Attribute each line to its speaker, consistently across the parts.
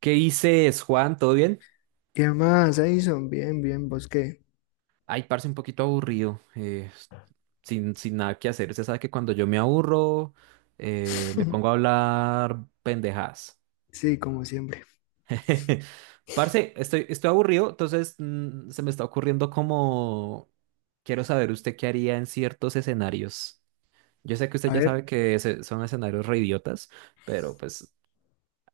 Speaker 1: ¿Qué dices, Juan? ¿Todo bien?
Speaker 2: ¿Qué más, Edison? Bien, bien, ¿vos qué?
Speaker 1: Ay, parce, un poquito aburrido, sin nada que hacer. Usted sabe que cuando yo me aburro, me pongo a hablar pendejadas.
Speaker 2: Sí, como siempre.
Speaker 1: Parce, estoy aburrido, entonces se me está ocurriendo como... Quiero saber usted qué haría en ciertos escenarios. Yo sé que usted
Speaker 2: A
Speaker 1: ya
Speaker 2: ver,
Speaker 1: sabe que son escenarios re idiotas, pero pues...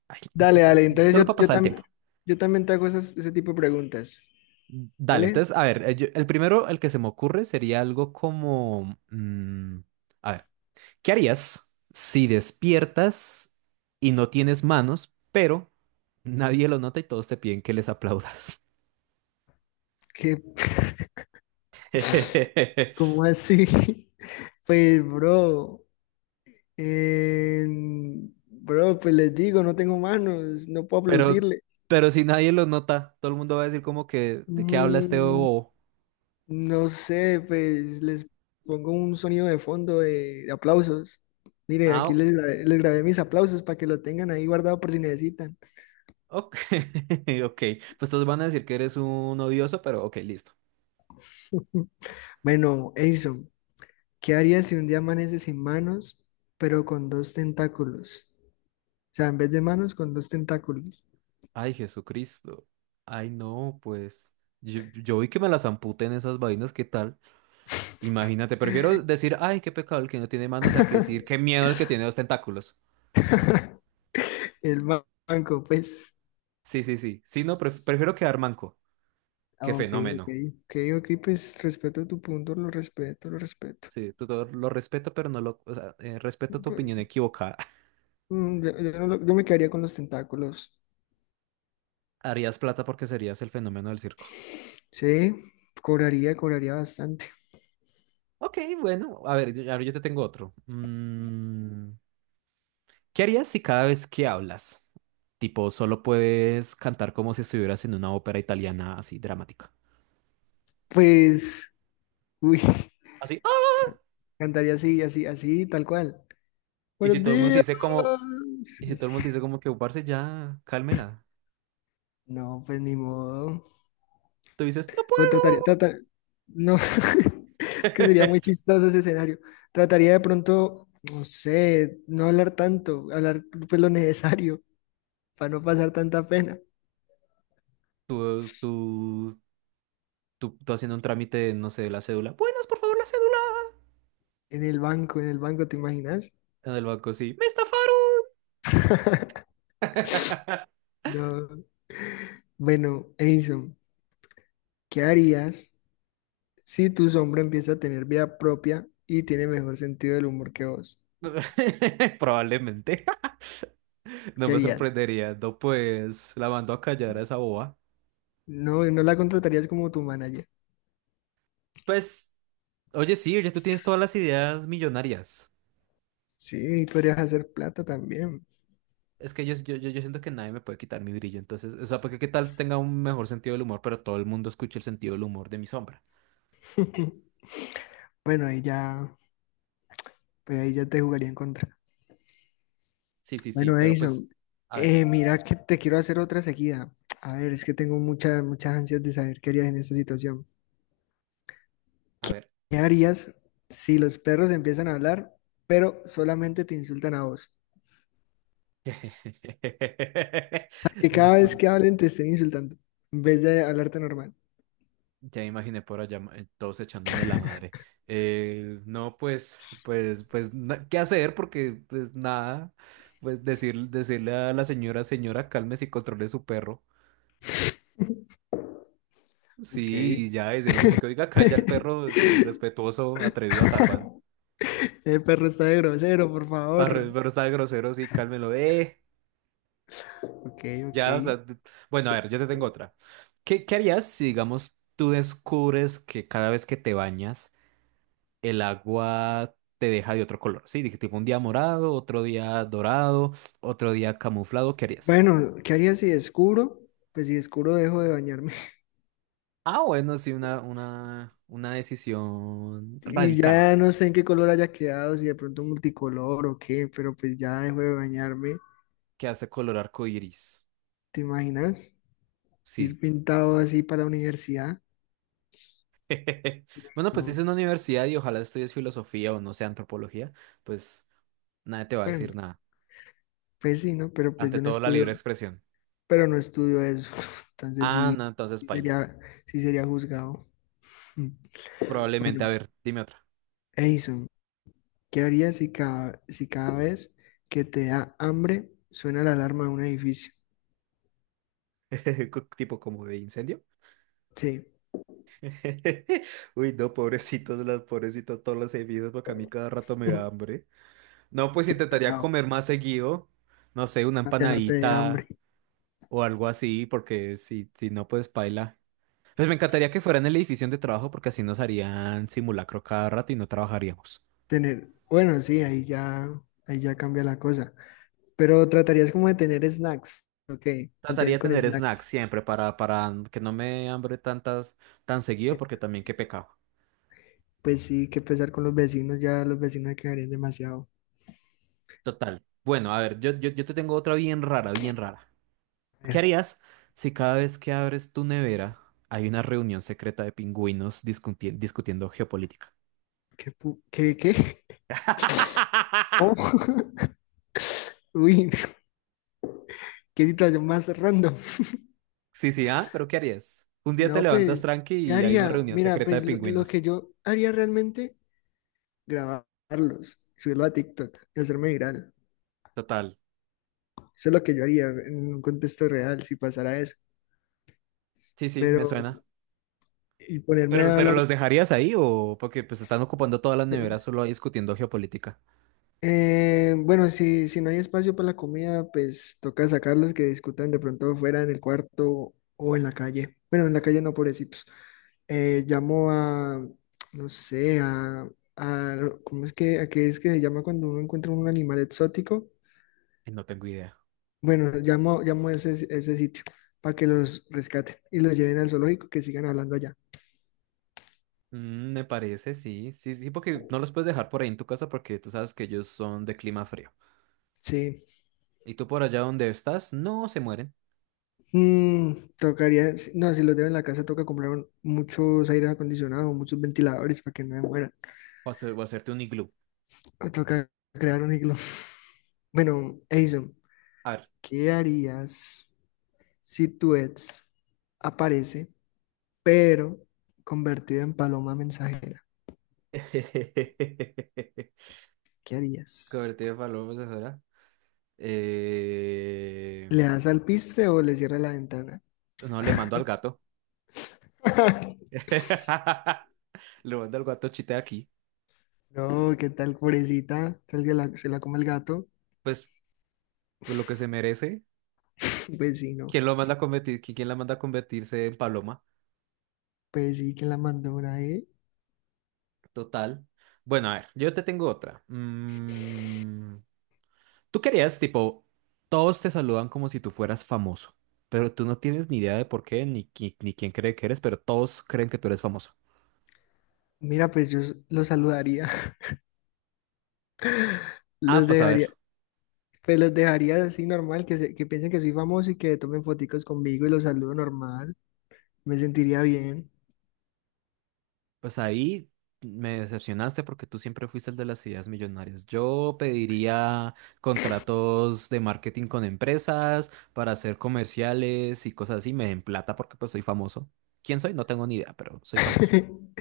Speaker 1: ay,
Speaker 2: dale, dale. Entonces
Speaker 1: solo para pasar el tiempo.
Speaker 2: yo también te hago ese tipo de preguntas.
Speaker 1: Dale,
Speaker 2: ¿Dale?
Speaker 1: entonces, a ver, el primero, el que se me ocurre sería algo como, a ver, ¿qué harías si despiertas y no tienes manos, pero nadie lo nota y todos te piden que les aplaudas?
Speaker 2: ¿Qué? ¿Cómo así? Pues, bro, pues les digo, no tengo manos, no puedo
Speaker 1: Pero,
Speaker 2: aplaudirles.
Speaker 1: pero si nadie lo nota, todo el mundo va a decir como que, ¿de qué habla este
Speaker 2: Mm,
Speaker 1: bobo?
Speaker 2: No sé, pues les pongo un sonido de fondo de aplausos. Mire, aquí
Speaker 1: Ah,
Speaker 2: les grabé mis aplausos para que lo tengan ahí guardado por si necesitan.
Speaker 1: ok, ok, pues todos van a decir que eres un odioso, pero ok, listo.
Speaker 2: Bueno, Edison, ¿qué harías si un día amaneces sin manos, pero con dos tentáculos? O sea, en vez de manos, con dos tentáculos.
Speaker 1: Ay, Jesucristo. Ay, no, pues. Yo vi que me las amputen esas vainas, ¿qué tal? Imagínate, prefiero decir, ay, qué pecado el que no tiene manos, a que decir, qué miedo el que tiene dos tentáculos.
Speaker 2: El banco, pues.
Speaker 1: Sí, sí, sí. Sí, no, prefiero quedar manco.
Speaker 2: Ah,
Speaker 1: Qué
Speaker 2: ok, ok.
Speaker 1: fenómeno.
Speaker 2: Ok, ok, pues respeto tu punto, lo respeto, lo respeto.
Speaker 1: Sí, tú todo lo respeto, pero no lo. O sea, respeto tu
Speaker 2: Pe-
Speaker 1: opinión equivocada.
Speaker 2: yo no lo- yo me quedaría con los tentáculos.
Speaker 1: Harías plata porque serías el fenómeno del circo.
Speaker 2: Sí, cobraría bastante.
Speaker 1: Ok, bueno, a ver, yo te tengo otro. Mm. ¿Qué harías si cada vez que hablas, tipo, solo puedes cantar como si estuvieras en una ópera italiana así dramática?
Speaker 2: Pues, uy,
Speaker 1: Así. "Ah",
Speaker 2: ca- cantaría así, así, así, tal cual.
Speaker 1: Y si
Speaker 2: Buenos
Speaker 1: todo el mundo te
Speaker 2: días.
Speaker 1: dice como, y si todo el mundo
Speaker 2: Así.
Speaker 1: te dice como que "Oh, parce ya, cálmela."
Speaker 2: No, pues ni modo.
Speaker 1: Tú dices, no
Speaker 2: O trataría,
Speaker 1: puedo.
Speaker 2: tratar, no, es que sería muy chistoso ese escenario. Trataría de pronto, no sé, no hablar tanto, hablar pues lo necesario para no pasar tanta pena.
Speaker 1: Tú, tú, tú haciendo un trámite, no sé, de la cédula. Buenas, por favor, la cédula.
Speaker 2: En el banco, ¿te imaginas?
Speaker 1: En el banco, sí. Me estafaron.
Speaker 2: No. Bueno, Edison, ¿qué harías? Si tu sombra empieza a tener vida propia y tiene mejor sentido del humor que vos,
Speaker 1: Probablemente. No
Speaker 2: ¿qué
Speaker 1: me
Speaker 2: harías?
Speaker 1: sorprendería. No, pues la mando a callar a esa boba.
Speaker 2: No, no la contratarías como tu manager.
Speaker 1: Pues. Oye, sí, ya tú tienes todas las ideas millonarias.
Speaker 2: Sí, y podrías hacer plata también.
Speaker 1: Es que yo siento que nadie me puede quitar mi brillo, entonces, o sea, porque qué tal tenga un mejor sentido del humor, pero todo el mundo escuche el sentido del humor de mi sombra.
Speaker 2: Bueno, ahí ya, pues ahí ya te jugaría en contra.
Speaker 1: Sí, sí, sí,
Speaker 2: Bueno,
Speaker 1: pero pues,
Speaker 2: Edison,
Speaker 1: a ver,
Speaker 2: mira que te quiero hacer otra seguida. A ver, es que tengo muchas, muchas ansias de saber qué harías en esta situación.
Speaker 1: a
Speaker 2: ¿Qué
Speaker 1: ver.
Speaker 2: qué harías si los perros empiezan a hablar, pero solamente te insultan a vos? O sea, que
Speaker 1: No,
Speaker 2: cada vez
Speaker 1: pues,
Speaker 2: que hablen te estén insultando, en vez de hablarte normal.
Speaker 1: ya me imaginé por allá todos echándome la madre. No, pues, pues, pues, ¿qué hacer? Porque, pues, nada, pues decir, decirle a la señora, señora, cálmese y controle su perro. Sí,
Speaker 2: Ok.
Speaker 1: y ya decirlo como que, oiga, calla el perro irrespetuoso, atrevido, Tarban.
Speaker 2: El perro está de grosero, por favor.
Speaker 1: Pero está de grosero, sí, cálmelo.
Speaker 2: Ok, ok.
Speaker 1: Ya, o sea, bueno, a ver, yo te tengo otra. ¿Qué, qué harías si, digamos, tú descubres que cada vez que te bañas, el agua te deja de otro color? Sí, dije, tipo un día morado, otro día dorado, otro día camuflado, ¿qué harías?
Speaker 2: Bueno, ¿qué haría si descubro? Pues si descubro, dejo de bañarme.
Speaker 1: Ah, bueno, sí, una decisión
Speaker 2: Y
Speaker 1: radical
Speaker 2: ya no sé en qué color haya quedado, si de pronto multicolor o qué, pero pues ya dejo de bañarme.
Speaker 1: que hace color arcoíris.
Speaker 2: ¿Te imaginas?
Speaker 1: Sí.
Speaker 2: Ir pintado así para la universidad.
Speaker 1: Bueno, pues si es
Speaker 2: No,
Speaker 1: una universidad y ojalá estudies filosofía o no sé, antropología, pues nadie te va a
Speaker 2: bueno,
Speaker 1: decir nada.
Speaker 2: pues sí, ¿no? Pero pues
Speaker 1: Ante
Speaker 2: yo no
Speaker 1: todo, la
Speaker 2: estudio,
Speaker 1: libre expresión.
Speaker 2: pero no estudio eso. Entonces
Speaker 1: Ah,
Speaker 2: sí,
Speaker 1: no, entonces
Speaker 2: sí
Speaker 1: paila.
Speaker 2: sería, sí sería juzgado.
Speaker 1: Probablemente, a
Speaker 2: Bueno,
Speaker 1: ver, dime otra.
Speaker 2: Edison. ¿Qué harías si cada vez que te da hambre suena la alarma de un edificio?
Speaker 1: Tipo como de incendio.
Speaker 2: Sí,
Speaker 1: Uy, no, pobrecitos, las pobrecitos, todos los servicios, porque a mí cada rato me da hambre. No, pues
Speaker 2: qué
Speaker 1: intentaría
Speaker 2: pecado,
Speaker 1: comer más seguido. No sé, una
Speaker 2: para que no te dé hambre.
Speaker 1: empanadita o algo así, porque si, si no, pues paila. Pues me encantaría que fuera en la edición de trabajo porque así nos harían simulacro cada rato y no trabajaríamos.
Speaker 2: Tener, bueno, sí, ahí ya cambia la cosa. Pero tratarías como de tener snacks, ok,
Speaker 1: Trataría
Speaker 2: mantener
Speaker 1: de
Speaker 2: con
Speaker 1: tener snacks
Speaker 2: snacks.
Speaker 1: siempre para que no me hambre tantas tan
Speaker 2: Ok.
Speaker 1: seguido porque también qué pecado.
Speaker 2: Pues sí, que pesar con los vecinos, ya los vecinos quedarían demasiado.
Speaker 1: Total. Bueno, a ver, yo te tengo otra bien rara, bien rara.
Speaker 2: A
Speaker 1: ¿Qué
Speaker 2: ver,
Speaker 1: harías si cada vez que abres tu nevera hay una reunión secreta de pingüinos discutiendo geopolítica?
Speaker 2: ¿qué? ¿Cómo? Uy, qué situación más random.
Speaker 1: Sí, sí, ¿ah? ¿Pero qué harías? Un día te
Speaker 2: No,
Speaker 1: levantas
Speaker 2: pues,
Speaker 1: tranqui
Speaker 2: ¿qué
Speaker 1: y hay una
Speaker 2: haría?
Speaker 1: reunión
Speaker 2: Mira,
Speaker 1: secreta de
Speaker 2: pues lo que
Speaker 1: pingüinos.
Speaker 2: yo haría realmente grabarlos, subirlo a TikTok y hacerme viral.
Speaker 1: Total.
Speaker 2: Eso es lo que yo haría en un contexto real si pasara eso.
Speaker 1: Sí, sí, me
Speaker 2: Pero,
Speaker 1: suena.
Speaker 2: y ponerme a
Speaker 1: Pero
Speaker 2: hablar.
Speaker 1: ¿los dejarías ahí o porque pues están ocupando todas las neveras solo ahí discutiendo geopolítica?
Speaker 2: Bueno, si no hay espacio para la comida, pues toca sacarlos que discutan de pronto fuera en el cuarto o en la calle. Bueno, en la calle no, pobrecitos. Llamo a, no sé, a- ¿cómo es que, a qué es que se llama cuando uno encuentra un animal exótico?
Speaker 1: Ay, no tengo idea.
Speaker 2: Bueno, llamo a ese sitio para que los rescaten y los lleven al zoológico, que sigan hablando allá.
Speaker 1: Mm, me parece, sí, sí, sí, porque no los puedes dejar por ahí en tu casa porque tú sabes que ellos son de clima frío.
Speaker 2: Sí.
Speaker 1: Y tú por allá donde estás, no se mueren.
Speaker 2: Mm, tocaría, si- no, si los dejo en la casa, toca comprar muchos aire acondicionado, muchos ventiladores para que no me muera.
Speaker 1: O, o hacerte un iglú.
Speaker 2: Ah, toca crear un iglú. Bueno, Edison,
Speaker 1: A ver.
Speaker 2: ¿qué harías si tu ex aparece, pero convertido en paloma mensajera? ¿Qué harías?
Speaker 1: Cobertura de palomas de fuera. Eh,
Speaker 2: ¿Le das al piste o le cierras la ventana?
Speaker 1: No, le mando al gato. Le mando al gato chita aquí.
Speaker 2: No, ¿qué tal, pobrecita? Tal que se la come el gato.
Speaker 1: Pues, pues lo que se merece.
Speaker 2: Pues sí, no.
Speaker 1: ¿Quién lo manda a convertir? ¿Quién la manda a convertirse en paloma?
Speaker 2: Pues sí, que la mandó una, ¿eh?
Speaker 1: Total. Bueno, a ver, yo te tengo otra. Mm, tú querías, tipo, todos te saludan como si tú fueras famoso, pero tú no tienes ni idea de por qué, ni, ni quién cree que eres, pero todos creen que tú eres famoso.
Speaker 2: Mira, pues yo los saludaría.
Speaker 1: Ah,
Speaker 2: Los
Speaker 1: pues a ver.
Speaker 2: dejaría. Pues los dejaría así normal, que piensen que soy famoso y que tomen foticos conmigo y los saludo normal. Me sentiría bien.
Speaker 1: Pues ahí me decepcionaste porque tú siempre fuiste el de las ideas millonarias. Yo pediría contratos de marketing con empresas para hacer comerciales y cosas así. Me den plata porque pues soy famoso. ¿Quién soy? No tengo ni idea, pero soy famoso.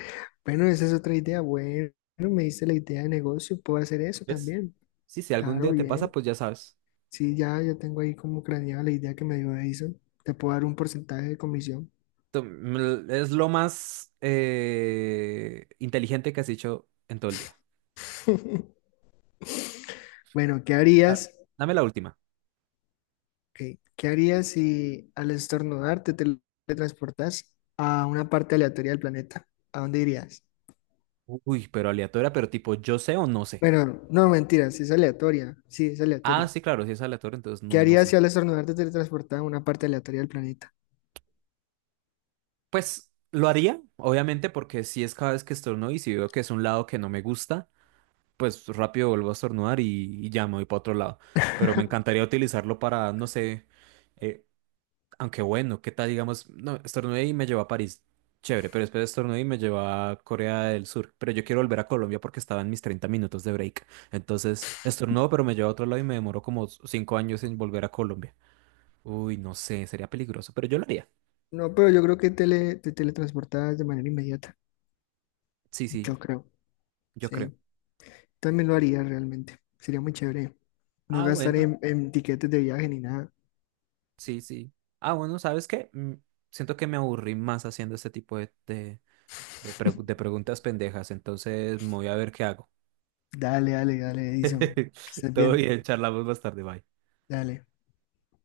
Speaker 2: Bueno, esa es otra idea. Bueno, me diste la idea de negocio. Puedo hacer eso
Speaker 1: ¿Ves?
Speaker 2: también.
Speaker 1: Sí, si algún
Speaker 2: Claro,
Speaker 1: día te pasa,
Speaker 2: bien.
Speaker 1: pues ya sabes.
Speaker 2: Sí, ya tengo ahí como craneada la idea que me dio Edison. Te puedo dar un porcentaje de comisión.
Speaker 1: Es lo más inteligente que has hecho en todo el día.
Speaker 2: Bueno, ¿qué
Speaker 1: A ver,
Speaker 2: harías?
Speaker 1: dame la última.
Speaker 2: Ok, ¿qué harías si al estornudar te teletransportas a una parte aleatoria del planeta? ¿A dónde irías?
Speaker 1: Uy, pero aleatoria, pero tipo, ¿yo sé o no sé?
Speaker 2: Bueno, no, mentira, sí es aleatoria. Sí, es
Speaker 1: Ah,
Speaker 2: aleatoria.
Speaker 1: sí, claro, si es aleatorio entonces no,
Speaker 2: ¿Qué
Speaker 1: no
Speaker 2: harías si
Speaker 1: sé.
Speaker 2: al estornudar te teletransportas a una parte aleatoria del planeta?
Speaker 1: Pues lo haría, obviamente, porque si es cada vez que estornudo y si veo que es un lado que no me gusta, pues rápido vuelvo a estornudar y ya me voy para otro lado. Pero me encantaría utilizarlo para, no sé, eh, aunque bueno, ¿qué tal? Digamos, no, estornudé y me llevó a París. Chévere, pero después estornudé y me llevó a Corea del Sur. Pero yo quiero volver a Colombia porque estaba en mis 30 minutos de break. Entonces, estornudo, pero me llevó a otro lado y me demoró como 5 años en volver a Colombia. Uy, no sé, sería peligroso, pero yo lo haría.
Speaker 2: No, pero yo creo que te teletransportas de manera inmediata.
Speaker 1: Sí, sí,
Speaker 2: Yo creo,
Speaker 1: yo creo.
Speaker 2: sí. También lo haría realmente. Sería muy chévere. No
Speaker 1: Ah,
Speaker 2: gastar
Speaker 1: bueno.
Speaker 2: en tiquetes de viaje ni nada.
Speaker 1: Sí, sí. Ah, bueno, ¿sabes qué? Siento que me aburrí más haciendo este tipo de de preguntas pendejas, entonces me voy a ver qué hago.
Speaker 2: Dale, dale, dale, Edison. Que estés
Speaker 1: Todo
Speaker 2: bien.
Speaker 1: bien, charlamos más tarde, bye.
Speaker 2: Dale.